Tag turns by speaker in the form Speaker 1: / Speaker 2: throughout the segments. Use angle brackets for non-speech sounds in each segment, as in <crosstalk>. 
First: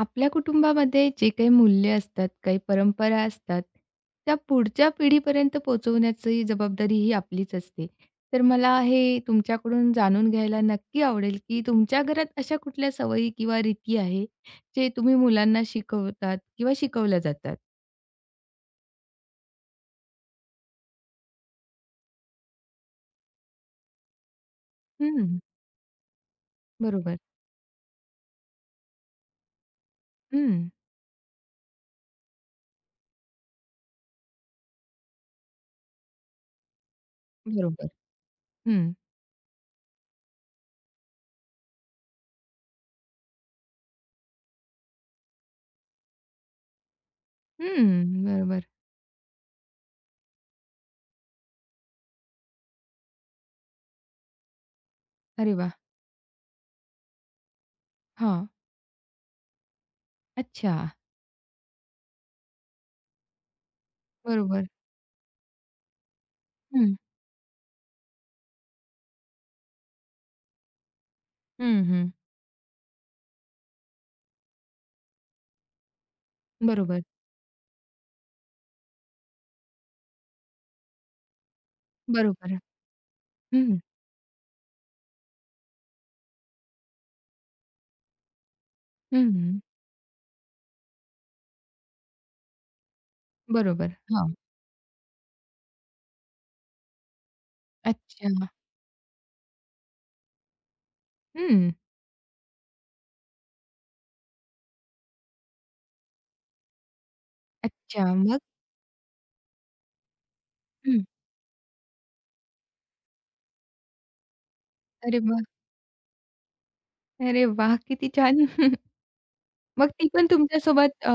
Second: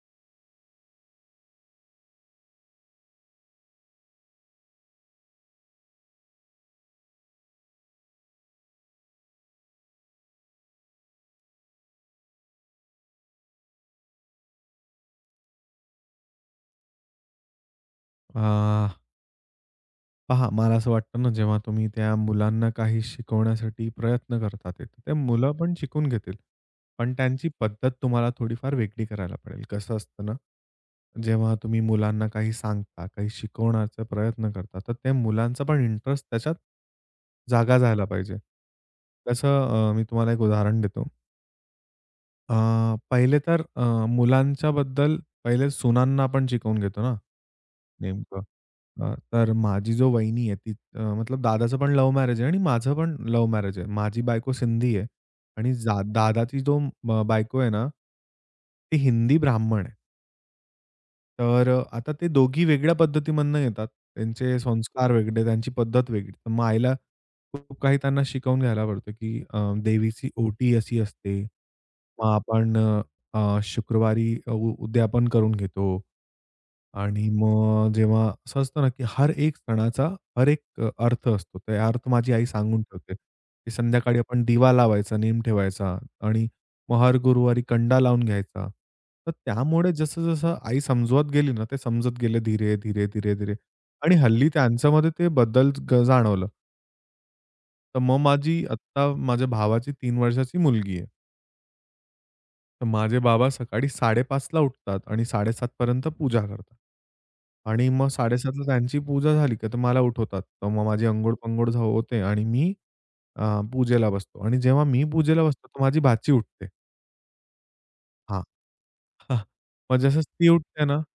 Speaker 1: आपल्या कुटुंबामध्ये जे काही मूल्य असतात, काही परंपरा असतात, त्या पुढच्या पिढीपर्यंत पोहोचवण्याची जबाबदारी ही आपलीच असते. तर मला हे तुमच्याकडून जाणून घ्यायला नक्की आवडेल, की तुमच्या घरात अशा कुठल्या सवयी किंवा रीती आहे, जे तुम्ही मुलांना शिकवतात किंवा शिकवल्या जातात?
Speaker 2: अ, पहा मला असं वाटतं ना, जेव्हा तुम्ही त्या मुलांना काही शिकवण्यासाठी प्रयत्न करतात आहे, तर ते
Speaker 1: हं,
Speaker 2: मुलं पण शिकून घेतील. पण
Speaker 1: बरोबर.
Speaker 2: त्यांची पद्धत तुम्हाला थोडीफार वेगळी करायला पडेल. कसं असतं ना,
Speaker 1: हं,
Speaker 2: जेव्हा तुम्ही मुलांना काही सांगता, काही शिकवण्याचा प्रयत्न करता, तर त्या मुलांचा पण इंटरेस्ट त्याच्यात जागा
Speaker 1: बरोबर.
Speaker 2: झाला पाहिजे.
Speaker 1: हं,
Speaker 2: तसं मी तुम्हाला एक उदाहरण देतो. अ, पहिले तर अ, बद्दल पहिले सुनांना आपण शिकवून घेतो ना,
Speaker 1: हं,
Speaker 2: नेमकं.
Speaker 1: बरोबर.
Speaker 2: तर माझी जो वहिनी आहे ती मतलब दादाचं पण लव्ह मॅरेज आहे आणि माझं पण लव्ह मॅरेज आहे. माझी बायको सिंधी आहे
Speaker 1: अरे
Speaker 2: आणि
Speaker 1: वाह!
Speaker 2: दादाची जो बायको आहे ना,
Speaker 1: हां.
Speaker 2: ती हिंदी ब्राह्मण आहे.
Speaker 1: अच्छा.
Speaker 2: तर आता ते दोघी वेगळ्या पद्धतीमधनं येतात. त्यांचे
Speaker 1: बरोबर.
Speaker 2: संस्कार वेगळे, त्यांची पद्धत वेगळी. तर मग आईला
Speaker 1: हं,
Speaker 2: खूप काही त्यांना शिकवून घ्यायला पडतं, की देवीची ओटी अशी असते.
Speaker 1: हं, हं.
Speaker 2: मग आपण अ, अ, शुक्रवारी उद्यापन करून घेतो.
Speaker 1: बरोबर,
Speaker 2: आणि मग जेव्हा असं असतं ना, की हर एक सणाचा हर एक अर्थ असतो. ते अर्थ माझी आई
Speaker 1: बरोबर.
Speaker 2: सांगून ठेवते, की
Speaker 1: हं,
Speaker 2: संध्याकाळी आपण दिवा लावायचा, नेम ठेवायचा आणि मग हर गुरुवारी कंडा लावून घ्यायचा. तर
Speaker 1: हं,
Speaker 2: त्यामुळे जसं-जसं आई समजवत गेली ना, ते समजत गेले धीरे, धीरे, धीरे, धीरे
Speaker 1: बरोबर.
Speaker 2: आणि
Speaker 1: हां.
Speaker 2: हल्ली त्यांच्यामध्ये ते बदल जाणवलं. तर मग
Speaker 1: अच्छा.
Speaker 2: माझी आत्ता माझ्या भावाची 3 वर्षाची मुलगी आहे.
Speaker 1: हं.
Speaker 2: तर माझे बाबा सकाळी 5:30 ला उठतात आणि 7:30 पर्यंत पूजा करतात. आणि
Speaker 1: अच्छा.
Speaker 2: मग
Speaker 1: मग?
Speaker 2: 7:30 त्यांची पूजा झाली का तर मला उठवतात. तर मग
Speaker 1: हं.
Speaker 2: माझी अंघोळ-पांघोळ होते आणि मी अ, पूजेला बसतो आणि जेव्हा मी
Speaker 1: अरे वाह!
Speaker 2: पूजेला बसतो, तर माझी भाची उठते.
Speaker 1: अरे वाह! किती
Speaker 2: हां.
Speaker 1: छान. <laughs>
Speaker 2: <laughs>
Speaker 1: मग
Speaker 2: मग
Speaker 1: ती
Speaker 2: जसं
Speaker 1: पण
Speaker 2: ती उठते ना.
Speaker 1: तुमच्यासोबत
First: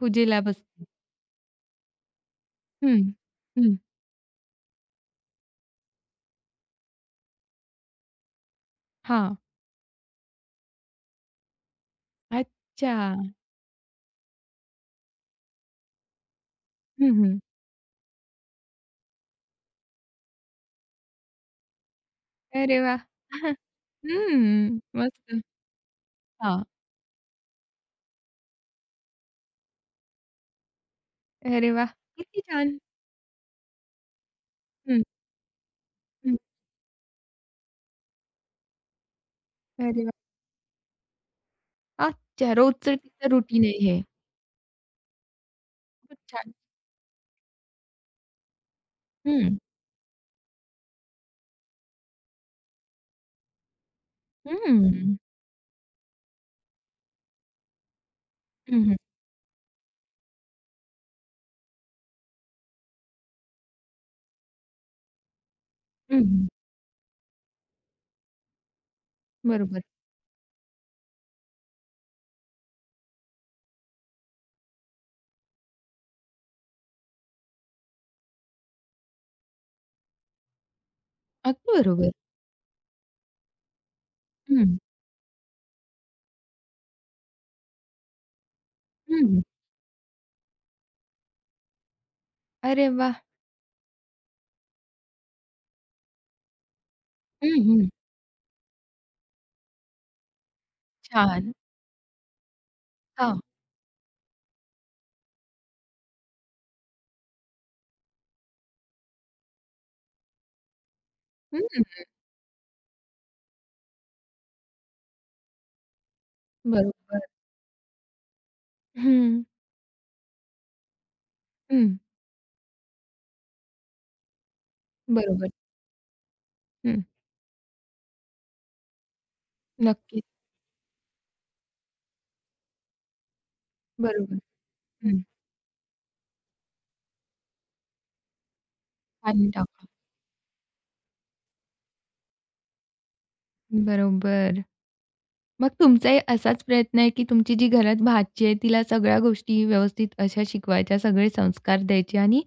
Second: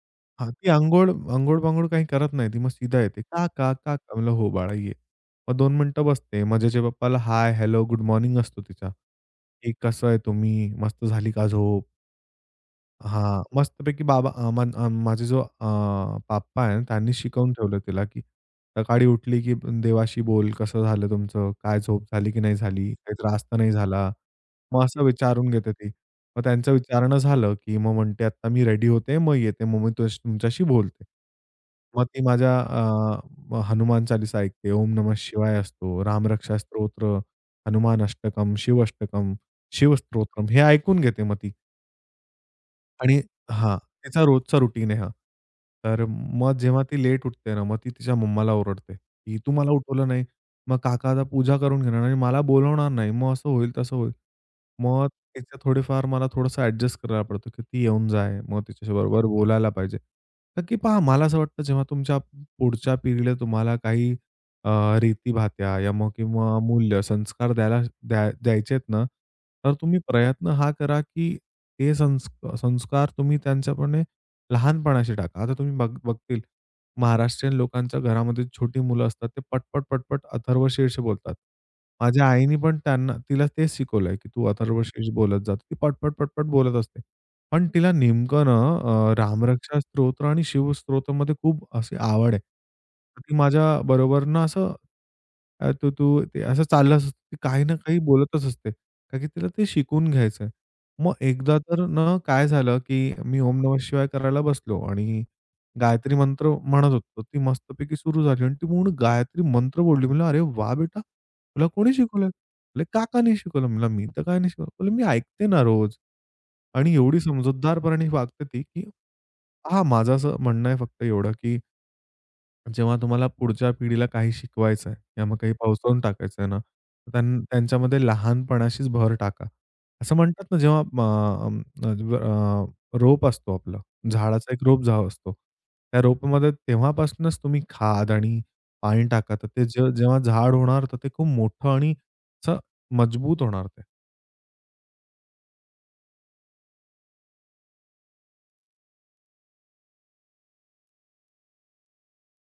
Speaker 1: पूजेला
Speaker 2: हां, ती
Speaker 1: बसते.
Speaker 2: अंघोळ-पांघोळ काही करत नाही. ती मग सीधा
Speaker 1: हं,
Speaker 2: येते. "काका,
Speaker 1: हं.
Speaker 2: काका." म्हणलं, "हो बाळा, ये." मग दोन मिनिटं बसते. मग त्याच्या पप्पाला हाय, हॅलो, गुड मॉर्निंग असतो तिचा,
Speaker 1: हां.
Speaker 2: की "कसं आहे तुम्ही? मस्त झाली का झोप?"
Speaker 1: अच्छा.
Speaker 2: हां. मस्तपैकी बाबा अ, मन अ, माझे जो अ, पाप्पा आहे ना,
Speaker 1: हं,
Speaker 2: त्यांनी
Speaker 1: हं.
Speaker 2: शिकवून ठेवलं तिला, की सकाळी उठली, की देवाशी बोल, कसं झालं तुमचं? काय झोप झाली की नाही
Speaker 1: अरे
Speaker 2: झाली?
Speaker 1: वाह!
Speaker 2: काही त्रास तर
Speaker 1: <laughs>
Speaker 2: नाही झाला?
Speaker 1: हं.
Speaker 2: मग असं
Speaker 1: मस्त.
Speaker 2: विचारून घेते ती. मग
Speaker 1: हां.
Speaker 2: त्यांचं विचारणं झालं, की मग म्हणते, "आता मी रेडी होते, मग येते, मग मी तुमच्याशी बोलते."
Speaker 1: अरे वाह!
Speaker 2: मग ती
Speaker 1: किती
Speaker 2: माझ्या
Speaker 1: छान.
Speaker 2: अ, म हनुमान चालीसा ऐकते. ओम
Speaker 1: हं,
Speaker 2: नमः शिवाय असतो,
Speaker 1: हं.
Speaker 2: रामरक्षा स्तोत्र, हनुमान अष्टकम, शिव अष्टकम, शिव
Speaker 1: अरे वाह!
Speaker 2: स्तोत्रम हे ऐकून घेते मग ती.
Speaker 1: अच्छा. रोजचं
Speaker 2: आणि
Speaker 1: तिचं रुटीन
Speaker 2: हां,
Speaker 1: आहे हे.
Speaker 2: तिचा रोजचा रुटीन आहे हा. तर
Speaker 1: खूप छान.
Speaker 2: मग जेव्हा ती लेट उठते ना, मग ती तिच्या मम्माला ओरडते, की
Speaker 1: हं,
Speaker 2: "तू
Speaker 1: हं.
Speaker 2: मला उठवलं नाही. मग काका आता पूजा करून घेणार आणि मला बोलवणार नाही. मग असं होईल, तसं होईल." मग तिचं थोडेफार मला थोडंसं ॲडजस्ट करायला पडतो, की ती येऊन जाय. मग
Speaker 1: हं, हं.
Speaker 2: तिच्याबरोबर बोलायला पाहिजे. कारण की पहा मला असं वाटतं जेव्हा तुमच्या पुढच्या पिढीला तुम्हाला काही अ, रीती-भात्या या मग
Speaker 1: हं, हं.
Speaker 2: किंवा मूल्य, संस्कार द्यायला द्या द्यायचे ना, तर
Speaker 1: बरोबर.
Speaker 2: तुम्ही प्रयत्न हा करा, की ते संस संस्कार तुम्ही त्यांच्यापणे लहानपणाशी टाका. आता तुम्ही बघतील, महाराष्ट्रीयन लोकांच्या घरामध्ये छोटी मुलं असतात. ते पटपट, पटपट अथर्वशीर्ष बोलतात.
Speaker 1: अगदी बरोबर.
Speaker 2: माझ्या आईनी पण तिला तेच शिकवलंय, की तू
Speaker 1: हं,
Speaker 2: अथर्वशीर्ष बोलत जा. ती पटपट, पटपट बोलत असते. पण तिला नेमकं ना
Speaker 1: हं.
Speaker 2: रामरक्षा स्तोत्र आणि शिवस्तोत्रमध्ये खूप अशी आवड आहे.
Speaker 1: अरे वाह!
Speaker 2: ती माझ्याबरोबर ना असं अ, तू तू ते असं चाललं असतं. ती
Speaker 1: हं,
Speaker 2: काही ना
Speaker 1: हं.
Speaker 2: काही बोलतच असते. का की तिला ते शिकून घ्यायचंय. मग
Speaker 1: छान.
Speaker 2: एकदा तर ना काय झालं, की
Speaker 1: हां.
Speaker 2: मी ओम नमः शिवाय करायला बसलो आणि गायत्री मंत्र म्हणत होतो. ती मस्तपैकी सुरू झाली आणि ती पूर्ण गायत्री मंत्र बोलली. म्हणलं, "अरे वाह बेटा!
Speaker 1: हं,
Speaker 2: तुला कोणी शिकवलं?" म्हणाले, "काकांनी शिकवलं." म्हणलं, "मी तर काही नाही शिकवलं." म्हणलं, "मी ऐकते ना रोज." आणि एवढी
Speaker 1: बरोबर.
Speaker 2: समजूतदारपणे वागते ती, की
Speaker 1: हं.
Speaker 2: हां, माझं असं म्हणणं आहे फक्त एवढं, की
Speaker 1: हं,
Speaker 2: जेव्हा तुम्हाला पुढच्या पिढीला काही शिकवायचं आहे किंवा मग
Speaker 1: बरोबर.
Speaker 2: काही पावसावून टाकायचं आहे ना,
Speaker 1: हं,
Speaker 2: तर त्यांच्यामध्ये लहानपणाशीच भर टाका. असं
Speaker 1: नक्कीच.
Speaker 2: म्हणतात ना, जेव्हा रोप असतो आपलं,
Speaker 1: बरोबर.
Speaker 2: झाडाचा एक रोप
Speaker 1: हं,
Speaker 2: असतो. त्या रोपामध्ये तेव्हापासूनच तुम्ही खाद आणि पाणी टाका, तर
Speaker 1: पाणी
Speaker 2: ते
Speaker 1: टाका.
Speaker 2: जे जेव्हा झाड होणार, तर ते खूप मोठं आणि असं मजबूत होणार ते.
Speaker 1: बरोबर. मग तुमचाही असाच प्रयत्न आहे, की तुमची जी घरात भाची आहे, तिला सगळ्या गोष्टी व्यवस्थित अशा शिकवायच्या, सगळे संस्कार द्यायचे आणि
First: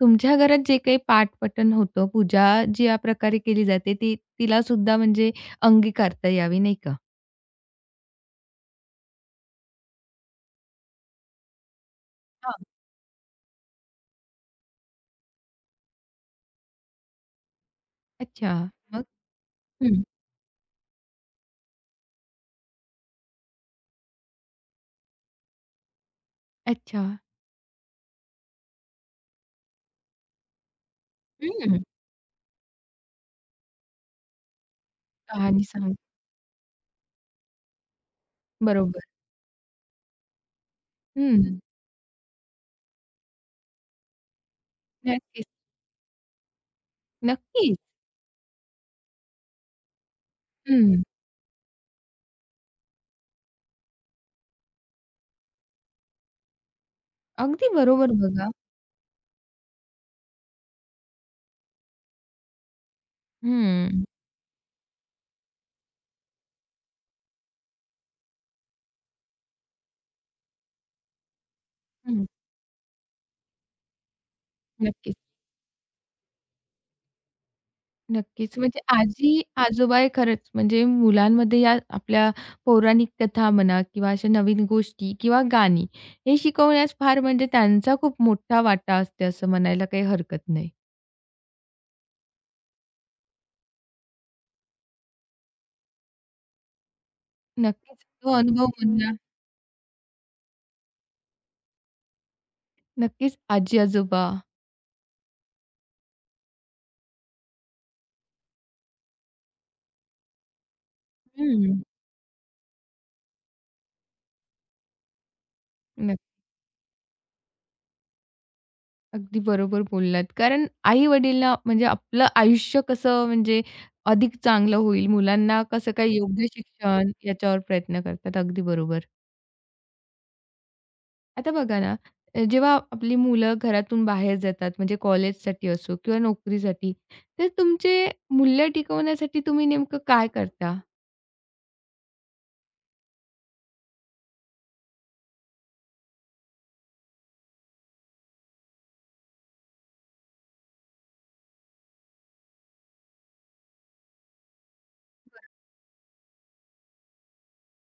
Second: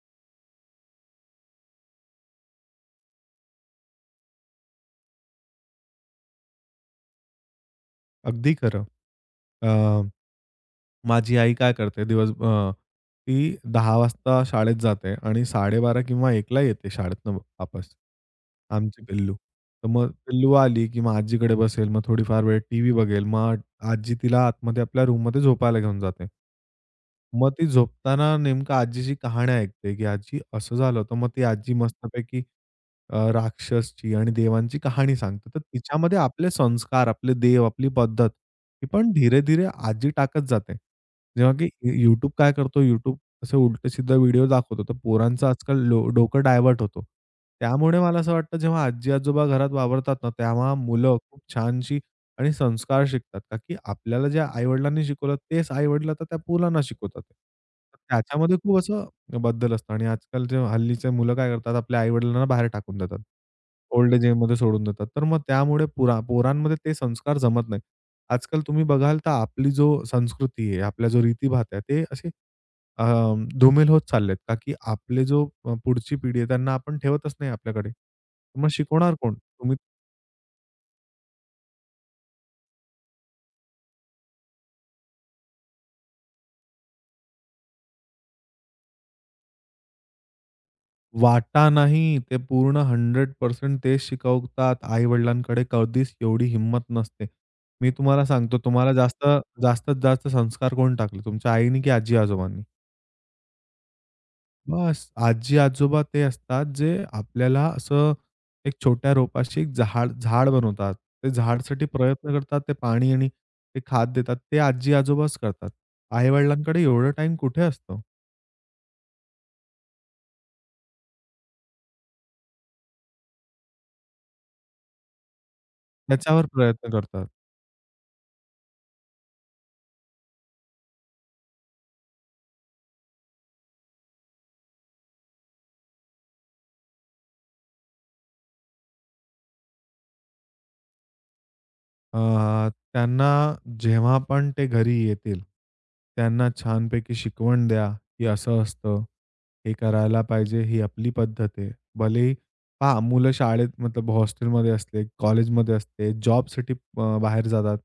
Speaker 1: तुमच्या घरात जे काही पाठ-पठण होतं, पूजा ज्या प्रकारे केली जाते, ती तिलासुद्धा म्हणजे अंगीकारता यावी, नाही का?
Speaker 2: अगदी खरं. अ माझी आई काय करते दिवस
Speaker 1: हां.
Speaker 2: ती 10 वाजता शाळेत जाते आणि 12:30 किंवा 1ला येते शाळेतनं वापस,
Speaker 1: अच्छा,
Speaker 2: आमची
Speaker 1: मग?
Speaker 2: पिल्लू. तर
Speaker 1: हं.
Speaker 2: मग पिल्लू आली, की मग आजीकडे बसेल, मग थोडीफार वेळ टीव्ही बघेल. मग आजी तिला आतमध्ये आपल्या रूममध्ये झोपायला घेऊन जाते.
Speaker 1: अच्छा.
Speaker 2: मग ती झोपताना नेमकं आजीची कहाणी ऐकते, की आजी असं झालं होतं. मग ती आजी
Speaker 1: हं,
Speaker 2: मस्तपैकी राक्षसची आणि देवांची कहाणी सांगतो. तर
Speaker 1: कहाणी सांग
Speaker 2: तिच्यामध्ये आपले संस्कार, आपले देव, आपली पद्धत, ही
Speaker 1: बरोबर.
Speaker 2: पण धीरे-धीरे आजी टाकत जाते. जेव्हा
Speaker 1: हं,
Speaker 2: की YouTube असे उलटं-सिद्धा व्हिडिओ दाखवतो. तर पोरांचं
Speaker 1: नक्कीच.
Speaker 2: आजकाल डोकं डायव्हर्ट होतो.
Speaker 1: नक्कीच.
Speaker 2: त्यामुळे मला असं वाटतं जेव्हा आजी-आजोबा घरात वावरतात ना, तेव्हा
Speaker 1: हं.
Speaker 2: मुलं खूप छानशी आणि संस्कार शिकतात. का की आपल्याला जे आई शिकवलं तेच आई आता त्या मुलांना शिकवतात.
Speaker 1: अगदी
Speaker 2: तर
Speaker 1: बरोबर बघा.
Speaker 2: त्याच्यामध्ये खूप असं बद्दल असतं आणि आजकालचे हल्लीचे मुलं काय करतात, आपल्या आई-वडिलांना बाहेर टाकून देतात. हो.
Speaker 1: हं.
Speaker 2: ओल्ड एजमध्ये सोडून देतात. तर मग त्यामुळे पुरा पोरांमध्ये ते संस्कार जमत नाही. आजकाल तुम्ही बघाल तर आपली जो संस्कृती आहे, आपल्या जो रीतीभात आहे, ते
Speaker 1: हं.
Speaker 2: असे अ, धूमिल होत चाललेत का की
Speaker 1: नक्कीच,
Speaker 2: आपले जो पुढची पिढी आहे त्यांना आपण ठेवतच नाही आपल्याकडे.
Speaker 1: नक्कीच.
Speaker 2: मग
Speaker 1: म्हणजे
Speaker 2: शिकवणार कोण? तुम्ही
Speaker 1: आजी-आजोबा हे खरंच म्हणजे मुलांमध्ये या आपल्या पौराणिक कथा म्हणा किंवा अशा नवीन गोष्टी किंवा गाणी हे शिकवण्यास फार म्हणजे त्यांचा खूप मोठा वाटा असते असं म्हणायला काही हरकत नाही.
Speaker 2: वाटा नाही. ते पूर्ण 100% तेच शिकवतात. आई-वडिलांकडे कधीच एवढी हिंमत नसते. मी
Speaker 1: नक्कीच
Speaker 2: तुम्हाला
Speaker 1: तो
Speaker 2: सांगतो,
Speaker 1: अनुभव
Speaker 2: तुम्हाला
Speaker 1: म्हणा
Speaker 2: जास्त जास्तीत जास्त संस्कार कोण टाकले? तुमच्या आईनी की आजी-आजोबांनी?
Speaker 1: नक्कीच आजी-आजोबा.
Speaker 2: बस आजी-आजोबा ते असतात, जे आपल्याला असं एक छोट्या रोपाशी एक झाड झाड बनवतात. ते
Speaker 1: हं.
Speaker 2: झाडसाठी प्रयत्न करतात. ते पाणी आणि ते खाद देतात. ते आजी-आजोबाच करतात. आई-वडिलांकडे एवढं टाईम कुठे असतो?
Speaker 1: अगदी बरोबर बोललात. कारण आई-वडिलांना म्हणजे आपलं आयुष्य कसं म्हणजे अधिक चांगलं होईल, मुलांना कसं काय
Speaker 2: त्याच्यावर
Speaker 1: योग्य
Speaker 2: प्रयत्न
Speaker 1: शिक्षण
Speaker 2: करतात.
Speaker 1: याच्यावर प्रयत्न करतात. अगदी बरोबर. आता बघा ना, जेव्हा आपली मुलं घरातून बाहेर जातात म्हणजे कॉलेजसाठी असो किंवा नोकरीसाठी, तर तुमचे मूल्य टिकवण्यासाठी तुम्ही नेमकं काय करता?
Speaker 2: त्यांना जेव्हा पण ते घरी येतील, त्यांना छानपैकी शिकवण द्या, की असं असतं, हे करायला पाहिजे, ही आपली पद्धत आहे. भलेही पहा मुलं शाळेत मतलब हॉस्टेलमध्ये असते, कॉलेजमध्ये असते, जॉबसाठी बाहेर जातात.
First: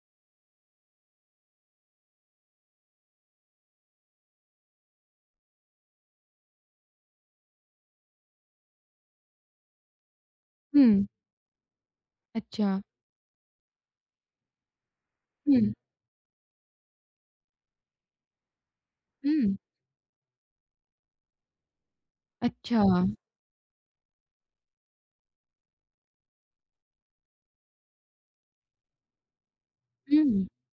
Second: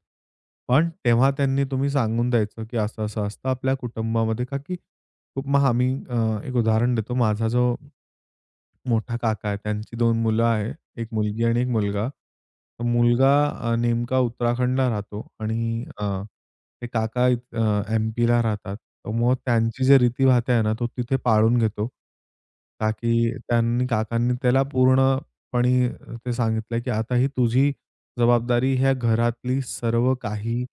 Speaker 2: पण तेव्हा त्यांनी तुम्ही सांगून द्यायचं, की असं-असं असतं आपल्या कुटुंबामध्ये का की खूप मग आम्ही एक उदाहरण देतो. माझा जो मोठा काका आहे. त्यांची दोन मुलं आहे.
Speaker 1: हं.
Speaker 2: एक मुलगी आणि 1 मुलगा.
Speaker 1: अच्छा.
Speaker 2: तर मुलगा नेमका उत्तराखंडला राहतो
Speaker 1: हं,
Speaker 2: आणि ते काका एम-पीला राहतात. तर मग
Speaker 1: हं.
Speaker 2: त्यांची जे रीतीभाती आहे ना, तो तिथे पाळून घेतो.
Speaker 1: अच्छा.
Speaker 2: ताकी काकांनी त्याला पूर्णपणे ते सांगितलं, की आता ही तुझी जबाबदारी ह्या घरातली सर्व
Speaker 1: हं,
Speaker 2: काही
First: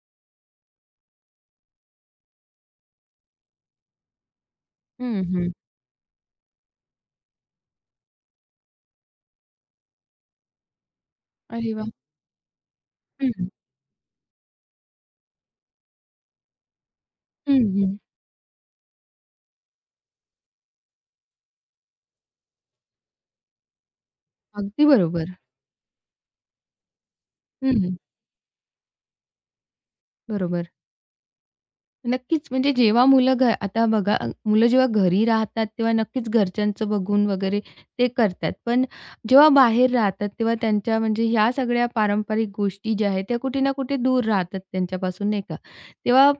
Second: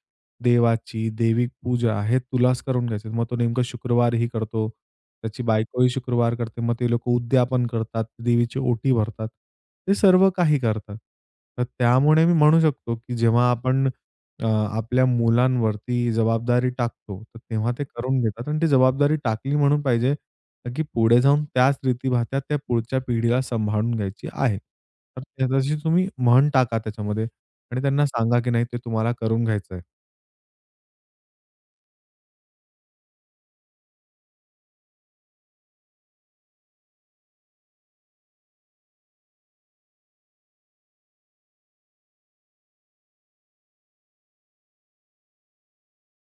Speaker 2: देवाची दैविक पूजा आहे तुलाच करून घ्यायची. मग तो नेमकं शुक्रवारीही करतो.
Speaker 1: हं,
Speaker 2: त्याची
Speaker 1: हं.
Speaker 2: बायकोही शुक्रवार करते. मग ते लोकं उद्यापन करतात. देवीची ओटी भरतात. ते सर्व काही करतात. तर
Speaker 1: अरे वाह!
Speaker 2: त्यामुळे मी म्हणू शकतो, की
Speaker 1: हं,
Speaker 2: जेव्हा आपण आपल्या मुलांवरती जबाबदारी टाकतो, तर
Speaker 1: हं,
Speaker 2: तेव्हा ते
Speaker 1: हं.
Speaker 2: करून घेतात आणि ती जबाबदारी टाकली म्हणून पाहिजे, की पुढे जाऊन त्याच रीतीभात्या त्या पुढच्या पिढीला सांभाळून घ्यायची आहे.
Speaker 1: अगदी
Speaker 2: तर
Speaker 1: बरोबर.
Speaker 2: त्याची तुम्ही म्हण टाका त्याच्यामध्ये आणि
Speaker 1: हं,
Speaker 2: त्यांना सांगा, की नाही ते तुम्हाला करून घ्यायचंय.
Speaker 1: बरोबर. नक्कीच. म्हणजे जेव्हा मुलं घ आता बघा मुलं जेव्हा घरी राहतात तेव्हा नक्कीच घरच्यांचं बघून वगैरे ते करतात. पण जेव्हा बाहेर राहतात तेव्हा त्यांच्या म्हणजे ह्या सगळ्या पारंपरिक गोष्टी ज्या आहेत त्या कुठे ना कुठे दूर राहतात त्यांच्यापासून नाही का. तेव्हा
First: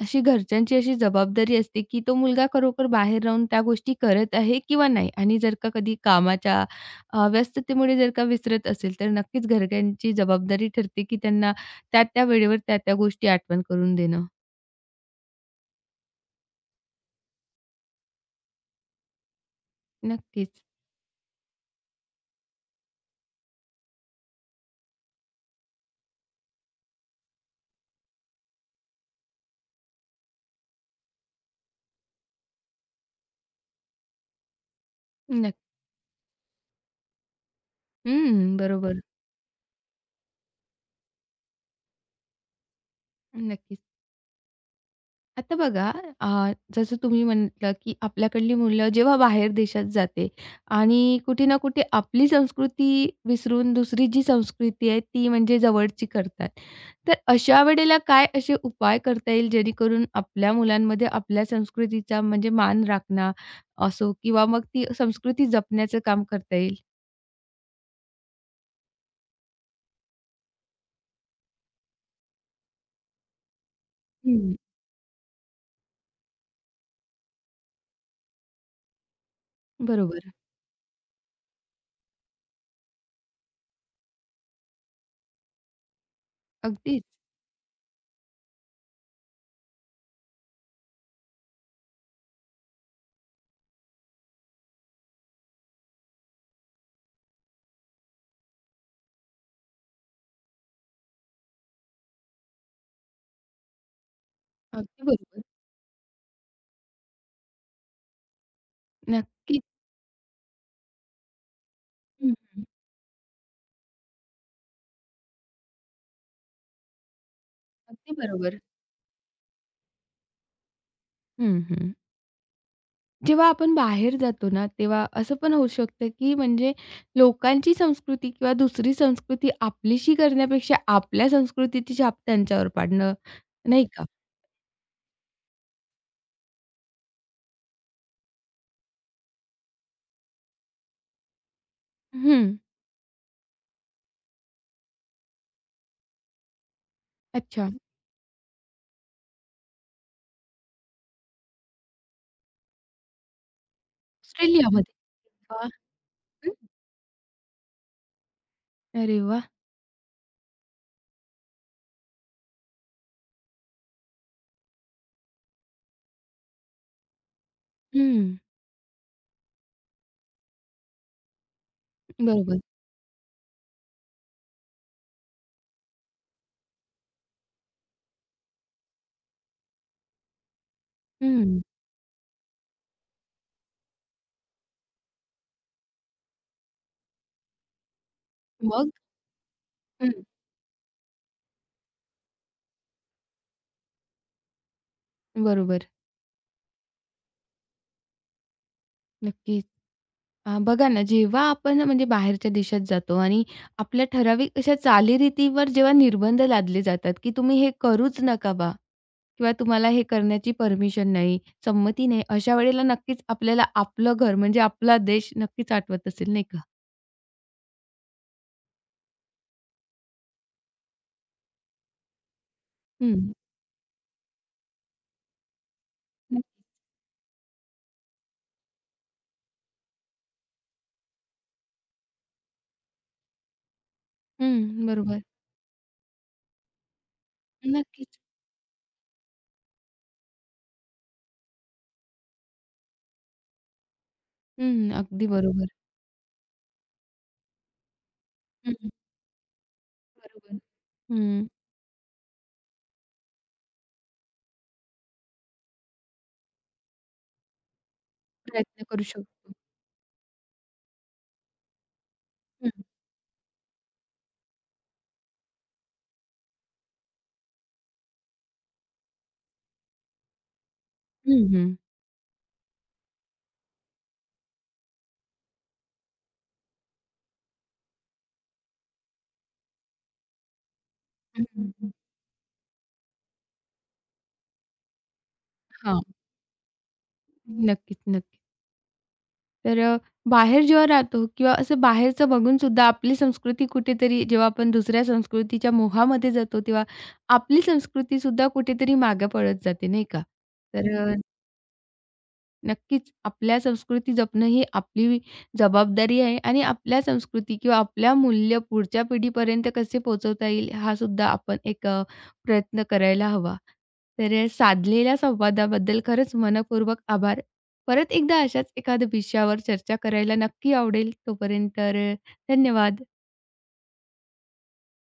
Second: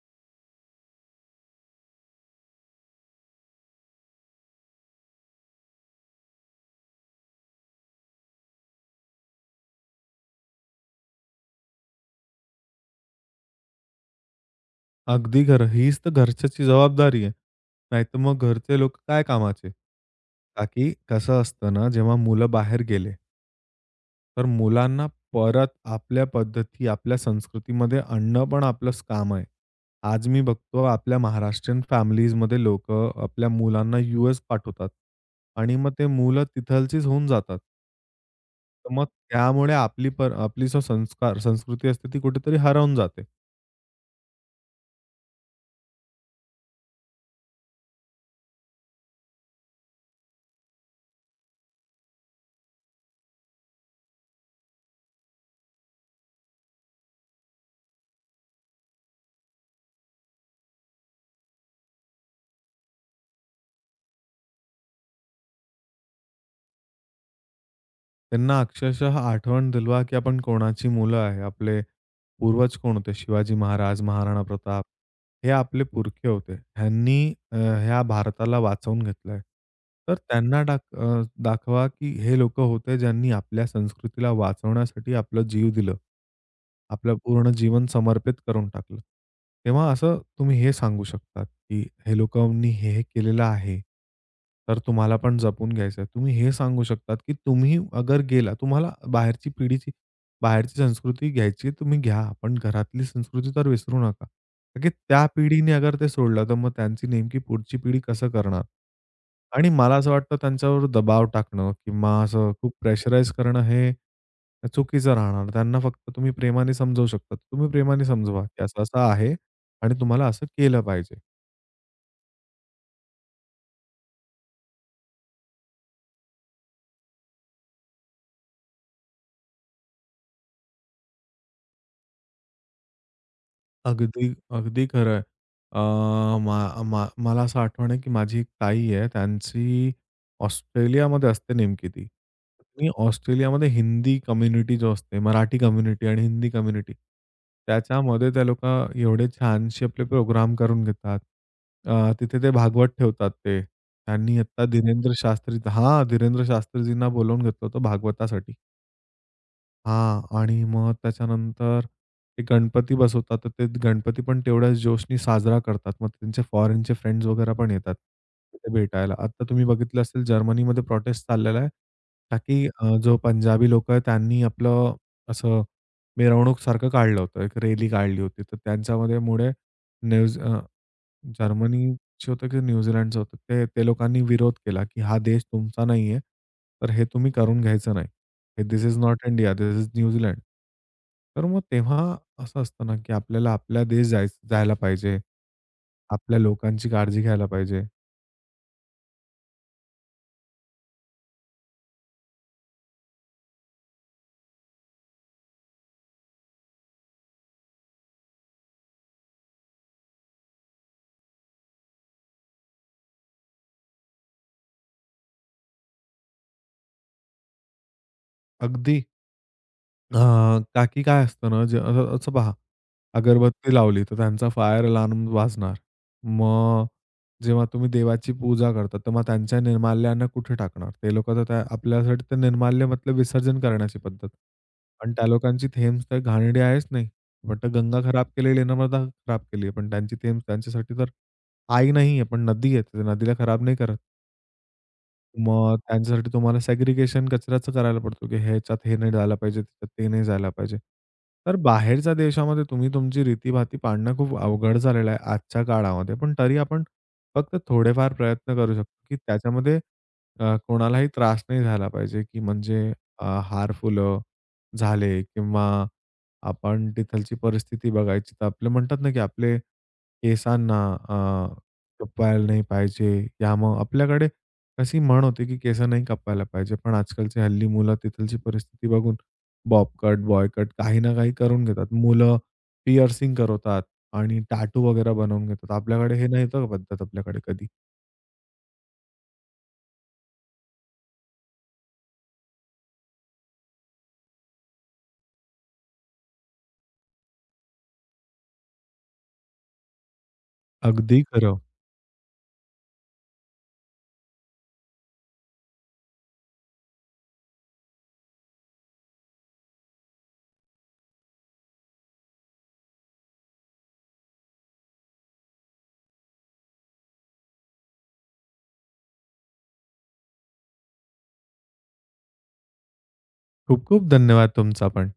Speaker 1: अशी घरच्यांची अशी जबाबदारी असते, की तो मुलगा खरोखर बाहेर राहून त्या गोष्टी करत आहे किंवा नाही. आणि जर का कधी कामाच्या व्यस्ततेमुळे जर का विसरत असेल तर नक्कीच घरच्यांची जबाबदारी ठरते, की त्यांना त्या-त्या वेळेवर त्या-त्या गोष्टी आठवण करून देणं.
Speaker 2: अगदी खरं. हीच तर घरच्याची जबाबदारी आहे. नाहीतर मग घरचे लोक काय कामाचे?
Speaker 1: नक्कीच.
Speaker 2: का की कसं असतं ना, जेव्हा मुलं बाहेर गेले, तर मुलांना परत आपल्या पद्धती, आपल्या संस्कृतीमध्ये आणणं पण आपलंच काम आहे. आज मी बघतो आपल्या महाराष्ट्रीयन फॅमिलीजमध्ये लोकं आपल्या मुलांना यू-एस पाठवतात
Speaker 1: नक्क
Speaker 2: आणि मग ते मुलं तिथलचीच होऊन जातात.
Speaker 1: हं,
Speaker 2: तर
Speaker 1: बरोबर.
Speaker 2: मग त्यामुळे आपली जो संस्कृती असते, ती कुठेतरी हरवून जाते.
Speaker 1: नक्कीच. आता बघा जसं तुम्ही म्हटलं, की आपल्याकडली मुलं जेव्हा बाहेर देशात जाते आणि कुठे ना कुठे आपली संस्कृती विसरून दुसरी जी संस्कृती आहे, ती म्हणजे जवळची करतात. तर अशा वेळेला काय असे उपाय करता येईल, जेणेकरून आपल्या मुलांमध्ये आपल्या संस्कृतीचा म्हणजे मान राखणं असो किंवा मग ती संस्कृती जपण्याचं काम करता येईल?
Speaker 2: त्यांना अक्षरशः आठवण दिलवा, की आपण कोणाची मुलं आहे. आपले पूर्वज कोण होते? शिवाजी महाराज, महाराणा
Speaker 1: हं.
Speaker 2: प्रताप हे आपले पुरखे होते. ह्यांनी ह्या भारताला वाचवून घेतलंय. तर
Speaker 1: बरोबर.
Speaker 2: त्यांना दाखवा, की हे लोकं होते ज्यांनी आपल्या संस्कृतीला वाचवण्यासाठी आपलं जीव दिलं.
Speaker 1: अगदीच.
Speaker 2: आपलं पूर्ण जीवन समर्पित करून टाकलं. तेव्हा असं तुम्ही हे सांगू शकतात, की लोकांनी हे केलेलं आहे. तर तुम्हाला पण जपून घ्यायचं तुम्ही हे सांगू शकतात, की तुम्ही अगर गेला तुम्हाला बाहेरची पिढीची बाहेरची संस्कृती घ्यायची तुम्ही घ्या, पण घरातली संस्कृती तर विसरू नका. कारण की
Speaker 1: अगदी
Speaker 2: त्या
Speaker 1: बरोबर.
Speaker 2: पिढीने अगर ते सोडलं, तर मग त्यांची नेमकी पुढची पिढी कसं करणार?
Speaker 1: नक्कीच.
Speaker 2: आणि मला असं वाटतं त्यांच्यावर दबाव टाकणं किंवा
Speaker 1: हं,
Speaker 2: असं खूप प्रेशराईज करणं हे चुकीचं राहणार. त्यांना फक्त तुम्ही प्रेमाने समजावू शकता. तुम्ही प्रेमाने
Speaker 1: अगदी
Speaker 2: समजवा,
Speaker 1: बरोबर.
Speaker 2: की असं-असं आहे आणि तुम्हाला असं केलं पाहिजे.
Speaker 1: हं, हं. जेव्हा आपण बाहेर जातो ना, तेव्हा असं पण होऊ शकतं, की म्हणजे लोकांची संस्कृती किंवा दुसरी संस्कृती आपलीशी करण्यापेक्षा आपल्या संस्कृतीची छाप त्यांच्यावर पाडणं, नाही का?
Speaker 2: अगदी, अगदी खरं आहे. अ, मा मा मला असं आठवण आहे, की माझी एक ताई आहे, त्यांची ऑस्ट्रेलियामध्ये असते नेमकी ती.
Speaker 1: हं.
Speaker 2: आणि ऑस्ट्रेलियामध्ये हिंदी कम्युनिटी जो असते, मराठी कम्युनिटी आणि हिंदी कम्युनिटी,
Speaker 1: अच्छा.
Speaker 2: त्याच्यामध्ये त्या लोकं एवढे छानसे आपले प्रोग्राम करून घेतात. तिथे ते भागवत ठेवतात ते. त्यांनी आता
Speaker 1: ऑस्ट्रेलियामध्ये का?
Speaker 2: धीरेंद्र
Speaker 1: हं.
Speaker 2: शास्त्रीजींना बोलावून घेतलं होतं भागवतासाठी.
Speaker 1: अरे वाह!
Speaker 2: हां. आणि मग त्याच्यानंतर ते गणपती बसवतात. तर ते गणपती पण तेवढ्याच जोशनी साजरा करतात. मग त्यांचे फॉरेनचे फ्रेंड्स वगैरे पण येतात
Speaker 1: हं.
Speaker 2: तिथे भेटायला. आता तुम्ही बघितलं असेल जर्मनीमध्ये प्रोटेस्ट चाललेला आहे. का
Speaker 1: बरोबर.
Speaker 2: की जो पंजाबी लोकं आहेत त्यांनी आपलं असं मिरवणूकसारखं काढलं होतं. एक रॅली काढली होती. तर त्यांच्यामध्ये मुळे न्यूज अ
Speaker 1: हं.
Speaker 2: जर्मनीचं होतं की न्यूझीलंडचं होतं. ते ते लोकांनी विरोध केला की हा देश तुमचा नाहीये, तर हे तुम्ही करून घ्यायचं नाही. हे "धिस
Speaker 1: मग?
Speaker 2: Is not India, this is
Speaker 1: hmm.
Speaker 2: New Zealand." तर मग तेव्हा असं असतं ना की आपल्याला आपल्या देश जायला पाहिजे.
Speaker 1: बरोबर.
Speaker 2: आपल्या लोकांची काळजी घ्यायला पाहिजे.
Speaker 1: नक्कीच. बघा ना, जेव्हा आपण म्हणजे बाहेरच्या देशात जातो आणि आपल्या ठराविक अशा चालीरीतीवर जेव्हा निर्बंध लादले जातात, की तुम्ही हे करूच नका किंवा तुम्हाला हे करण्याची परमिशन नाही, संमती नाही. अशा वेळेला नक्कीच आपल्याला आपलं घर म्हणजे आपला देश नक्कीच आठवत असेल, नाही का?
Speaker 2: अगदी हां, का काय असतं ना, जे असं असं पहा,
Speaker 1: हं.
Speaker 2: अगरबत्ती लावली तर त्यांचा फायर अलार्म वाजणार.
Speaker 1: हं,
Speaker 2: मग जेव्हा तुम्ही देवाची पूजा करता, तर मग त्यांच्या निर्माल्यांना कुठे टाकणार? ते लोकं तर त्या आपल्यासाठी ते निर्माल्य मतलब विसर्जन करण्याची पद्धत. पण
Speaker 1: बरोबर.
Speaker 2: त्या लोकांची थेम्स तर घाणेरडी आहेच नाही. पण तर गंगा
Speaker 1: नक्कीच.
Speaker 2: खराब केलेली आहे नर्मदा खराब केली आहे. पण त्यांची थेम्स त्यांच्यासाठी तर आई नाही आहे, पण नदी आहे. तर नदीला खराब नाही करत.
Speaker 1: हं, अगदी बरोबर.
Speaker 2: मग त्यांच्यासाठी तुम्हाला सेग्रीगेशन कचऱ्याचं करायला पडतो, की ह्याच्यात
Speaker 1: हं,
Speaker 2: हे नाही जायला पाहिजे, त्याच्यात ते नाही जायला
Speaker 1: बरोबर.
Speaker 2: पाहिजे.
Speaker 1: हं,
Speaker 2: तर बाहेरच्या देशामध्ये तुम्ही तुमची रीतीभाती पाळणं खूप अवघड झालेलं आहे आजच्या काळामध्ये. पण तरी आपण फक्त थोडेफार प्रयत्न करू
Speaker 1: प्रयत्न
Speaker 2: शकतो,
Speaker 1: करू
Speaker 2: की
Speaker 1: शकतो.
Speaker 2: त्याच्यामध्ये कोणालाही त्रास नाही झाला पाहिजे, की
Speaker 1: हं.
Speaker 2: म्हणजे हार, फुलं झाले किंवा आपण तिथलची परिस्थिती बघायची. तर आपले म्हणतात ना, की आपले केसांना अ,
Speaker 1: हं, हं.
Speaker 2: खपायला नाही पाहिजे. या मग आपल्याकडे अशी म्हण होती, की केस नाही कापायला पाहिजे. पण आजकालची हल्ली मुलं तिथलची परिस्थिती बघून बॉब कट, बॉय कट काही ना काही
Speaker 1: हं,
Speaker 2: करून घेतात.
Speaker 1: हं.
Speaker 2: मुलं पिअर्सिंग करवतात आणि टॅटू वगैरे बनवून घेतात. आपल्याकडे हे नाही होतं का पद्धत आपल्याकडे कधी.
Speaker 1: नक्कीच, नक्कीच. तर बाहेर जेव्हा राहतो किंवा असं बाहेरचं बघून सुद्धा आपली संस्कृती कुठेतरी जेव्हा आपण दुसऱ्या संस्कृतीच्या मोहामध्ये जातो, तेव्हा आपली संस्कृती सुद्धा कुठेतरी मागे पडत जाते, नाही का? तर अ,
Speaker 2: अगदी खरं.
Speaker 1: नक्कीच. आपल्या संस्कृती जपणं ही आपली जबाबदारी आहे आणि आपल्या संस्कृती किंवा आपल्या मूल्य पुढच्या पिढीपर्यंत कसे पोहोचवता येईल हा सुद्धा आपण एक प्रयत्न करायला हवा. तर साधलेल्या संवादाबद्दल खरंच मनःपूर्वक आभार. परत एकदा अशाच एखाद्या विषयावर चर्चा करायला नक्की आवडेल. तोपर्यंत तर धन्यवाद.
Speaker 2: खूप खूप धन्यवाद तुमचा पण.